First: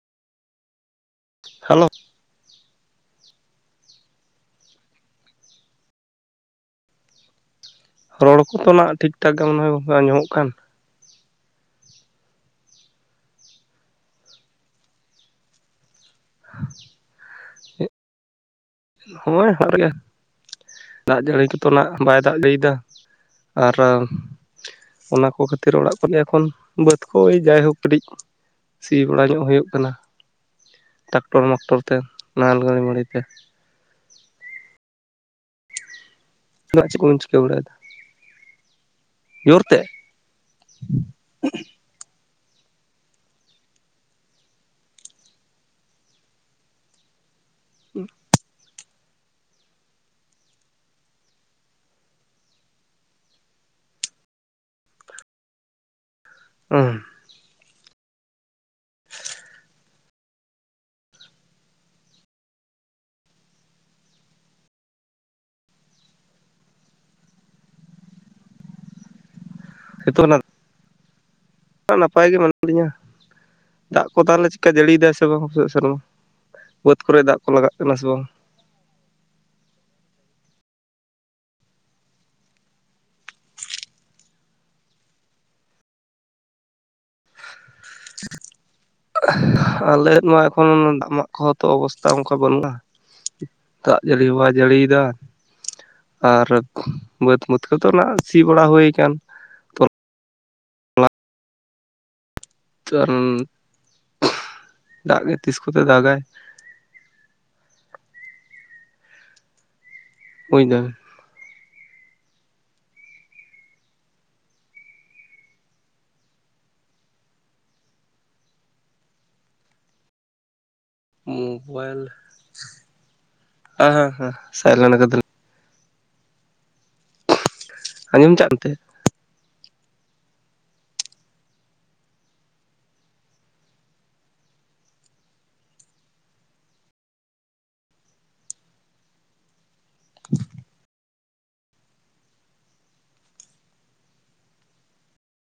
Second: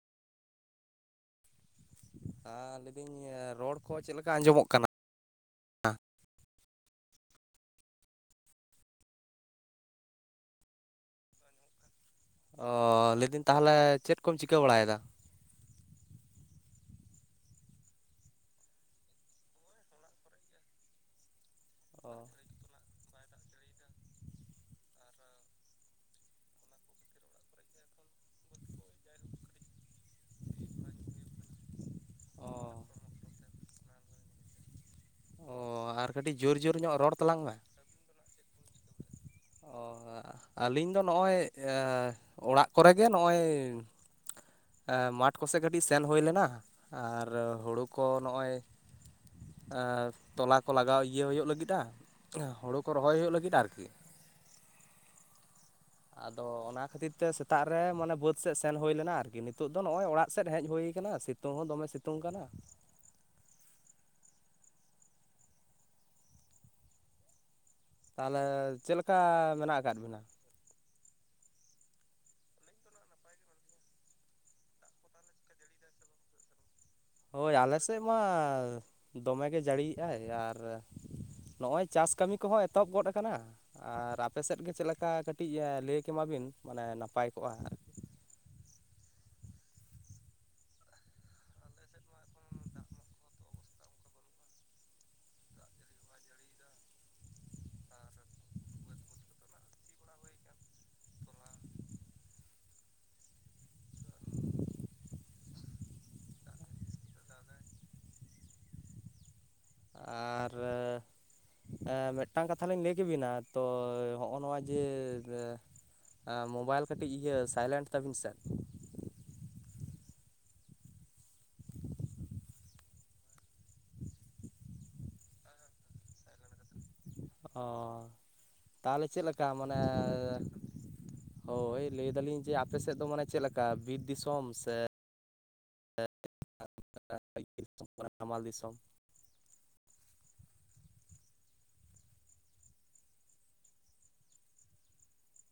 hello ᱦᱮᱸ ᱞᱟᱹᱭᱫᱟᱹᱧ ᱨᱚᱲ ᱠᱚ ᱪᱮᱫᱮᱠᱟ ᱟᱸᱡᱚᱢᱚᱜ ᱠᱟᱱᱟ ᱨᱚᱲ ᱠᱚᱛᱚ ᱱᱟᱜ ᱴᱷᱤᱠ ᱴᱷᱟᱠ ᱜᱮ ᱢᱚᱱᱮ ᱦᱚᱭ ᱟᱸᱡᱚᱢᱚᱜ ᱠᱟᱱ ᱚᱻ ᱞᱟᱹᱭᱫᱟᱹᱧ ᱛᱟᱦᱞᱮ ᱪᱮᱫ ᱠᱚᱢ ᱪᱤᱠᱟᱹ ᱵᱟᱲᱟᱭᱫᱟ [inaudible] ᱦᱳᱭ ᱦᱮᱱᱟᱜ ᱞᱮ ᱜᱮᱭᱟ ᱫᱟᱜ ᱡᱟᱹᱲᱤ ᱠᱚᱛᱚ ᱱᱟᱜ ᱵᱟᱭ ᱫᱟᱜ ᱚ ᱤᱫᱤᱫᱟ ᱟᱨ ᱚᱱᱟ ᱠᱚ ᱠᱷᱟᱹᱛᱤᱨ ᱚᱲᱟᱜ ᱠᱚᱨᱮ ᱮᱠᱷᱚᱱ ᱵᱟᱹᱫᱽ ᱠᱚ ᱡᱟᱭᱦᱳᱠ ᱠᱟᱹᱴᱤᱡ ᱥᱤ ᱵᱟᱲᱟ ᱧᱚᱜ ᱦᱩᱭᱩᱜ ᱠᱟᱱᱟ ᱴᱟᱠᱴᱚᱨ ᱢᱟᱠᱴᱚᱨ ᱛᱮ ᱱᱟᱦᱮᱞ ᱜᱟᱹᱲᱤ ᱢᱟᱹᱲᱤ ᱛᱮ ᱚ ᱟᱨ ᱠᱟᱹᱴᱤᱡ ᱡᱳᱨ ᱡᱳᱨ ᱧᱚᱜ ᱪᱮᱫ ᱨᱚᱲ ᱠᱚᱵᱤᱱ ᱪᱤᱠᱟᱹ ᱛᱟᱞᱟᱝ ᱢᱮ ᱵᱟᱲᱟᱭᱮᱫᱟ ᱡᱳᱨ ᱚ ᱛᱮ ᱟᱹᱞᱤᱧ ᱫᱚ ᱱᱚᱜᱼᱚᱭ ᱮ ᱚᱲᱟᱜ ᱠᱚᱨᱮ ᱜᱮ ᱱᱚᱜᱼᱚᱭ ᱮ ᱢᱟᱴᱷ ᱠᱚᱥᱮ ᱠᱟᱹᱴᱤᱡ ᱥᱮᱱ ᱦᱩᱭ ᱞᱮᱱᱟ ᱟᱨ ᱦᱩᱲᱩ ᱠᱚ ᱱᱚᱜᱼᱚᱭ ᱮ ᱛᱚᱞᱟ ᱠᱚ ᱞᱟᱜᱟᱣ ᱤᱭᱟᱹ ᱦᱩᱭᱩᱜ ᱞᱟᱹᱜᱤᱫᱼᱟ ᱚ ᱦᱳᱲᱩ ᱠᱚ ᱨᱚᱦᱚᱭ ᱦᱩᱭᱩᱜ ᱞᱟᱹᱜᱤᱫ ᱟᱨᱠᱤ ᱟᱫᱚ ᱚᱱᱟ ᱦᱩᱸ ᱠᱷᱟᱹᱛᱤᱨ ᱛᱮ ᱥᱮᱛᱟᱜ ᱨᱮ ᱢᱟᱱᱮ ᱵᱟᱹᱫᱽ ᱥᱮᱫ ᱥᱮᱱ ᱦᱩᱭ ᱞᱮᱱᱟ ᱟᱨᱠᱤ ᱱᱤᱛᱚᱜ ᱫᱚ ᱱᱚᱜᱼᱚᱭ ᱚᱲᱟᱜ ᱥᱮᱫ ᱦᱮᱡ ᱦᱩᱭ ᱠᱟᱱᱟ ᱥᱤᱛᱩᱝ ᱦᱚᱸ ᱫᱚᱢᱮ ᱥᱤᱛᱩᱝ ᱠᱟᱱᱟ ᱛᱟᱦᱚᱞᱮ ᱪᱮᱫ ᱞᱮᱠᱟ ᱢᱮᱱᱟᱜ ᱟᱠᱟᱫ ᱵᱤᱱᱟ ᱱᱤᱛᱚᱜ ᱱᱟᱯᱟᱭ ᱜᱮ ᱢᱮᱱᱟᱜ ᱞᱤᱧᱟ ᱫᱟᱜ ᱠᱚ ᱛᱟᱦᱚᱞᱮ ᱪᱮᱜᱠᱟ ᱡᱟᱹᱲᱤᱫᱟᱭ ᱥᱮ ᱵᱟᱝ ᱥᱮᱨᱢᱟ ᱵᱟᱹᱫᱽ ᱠᱚᱨᱮ ᱫᱟᱜ ᱠᱚ ᱦᱳᱭ ᱞᱟᱜᱟᱜ ᱟᱞᱮ ᱠᱟᱱᱟ ᱥᱮ ᱵᱟᱝ [unintelligible] ᱫᱚᱢᱮ ᱜᱮ ᱡᱟᱹᱲᱤᱭᱮᱫᱼᱟ ᱟᱨ ᱱᱚᱜᱼᱚᱭ ᱪᱟᱥ ᱠᱟᱹᱢᱤ ᱠᱚᱦᱚᱸ ᱮᱛᱚᱦᱚᱵ ᱜᱚᱫ ᱠᱟᱱᱟ ᱟᱨ ᱟᱯᱮ ᱥᱮᱫ ᱜᱮ ᱪᱮᱫ ᱞᱮᱠᱟ ᱠᱟᱹᱴᱤᱡ ᱞᱟᱹᱭ ᱠᱮᱢᱟᱵᱤᱱ ᱢᱟᱱᱮ ᱱᱟᱯᱟᱭ ᱠᱚᱜᱼᱟ ᱟᱨ ᱟᱞᱮ [unintelligible] ᱠᱚ ᱦᱚᱸ ᱛᱚ ᱚᱵᱚᱥᱛᱷᱟ ᱚᱱᱠᱟ ᱵᱟᱹᱱᱩᱜᱼᱟ ᱫᱟᱜ ᱡᱟᱹᱲᱤ ᱦᱚᱸ ᱵᱟᱭ ᱡᱟᱹᱲᱤᱭᱮᱫᱟ ᱟᱨ ᱵᱟᱹᱫᱽ ᱢᱟᱹᱫᱽ ᱠᱚᱫᱚ ᱱᱟᱜ ᱥᱤ ᱵᱟᱲᱟ ᱦᱩᱭ ᱠᱟᱱ [unintelligible] ᱫᱟᱜ ᱜᱮ ᱛᱤᱥ ᱠᱚᱛᱮ ᱫᱟᱜ ᱟᱭ ᱟᱨ ᱵᱩᱡ ᱫᱟᱢ ᱮᱸ ᱢᱤᱫᱴᱟᱝ ᱠᱟᱛᱷᱟ ᱞᱤᱧ ᱞᱟᱹᱭ ᱠᱮᱵᱤᱱᱟ ᱛᱚ ᱦᱚᱸᱜᱼᱚ ᱱᱚᱣᱟ ᱡᱮ ᱢᱳᱵᱟᱭᱤᱞ ᱠᱟᱹᱴᱤᱡ ᱤᱭᱟᱹ ᱥᱟᱭᱞᱮᱱᱴ ᱛᱟᱹᱵᱤᱱ ᱥᱮ ᱢᱚᱵᱟᱭᱤᱞ [inaudible] ᱥᱟᱭᱞᱮᱱᱴ ᱠᱟᱫᱟᱞᱤᱧ ᱚ ᱟᱸᱡᱚᱢ ᱪᱟᱜ ᱛᱮ ᱛᱟᱦᱞᱮ ᱪᱮᱫ ᱞᱮᱠᱟ ᱢᱟᱱᱮ ᱦᱳᱭ ᱞᱟᱹᱭ ᱫᱟᱞᱤᱧ ᱡᱮ ᱟᱯᱮ ᱥᱮᱫ ᱫᱚ ᱢᱟᱱᱮ ᱪᱮᱫ ᱞᱮᱠᱟ ᱵᱤᱨ ᱫᱤᱥᱚᱢ ᱥᱮ [inaudible] ᱦᱟᱢᱟᱞ ᱫᱤᱥᱚᱢ [inaudible]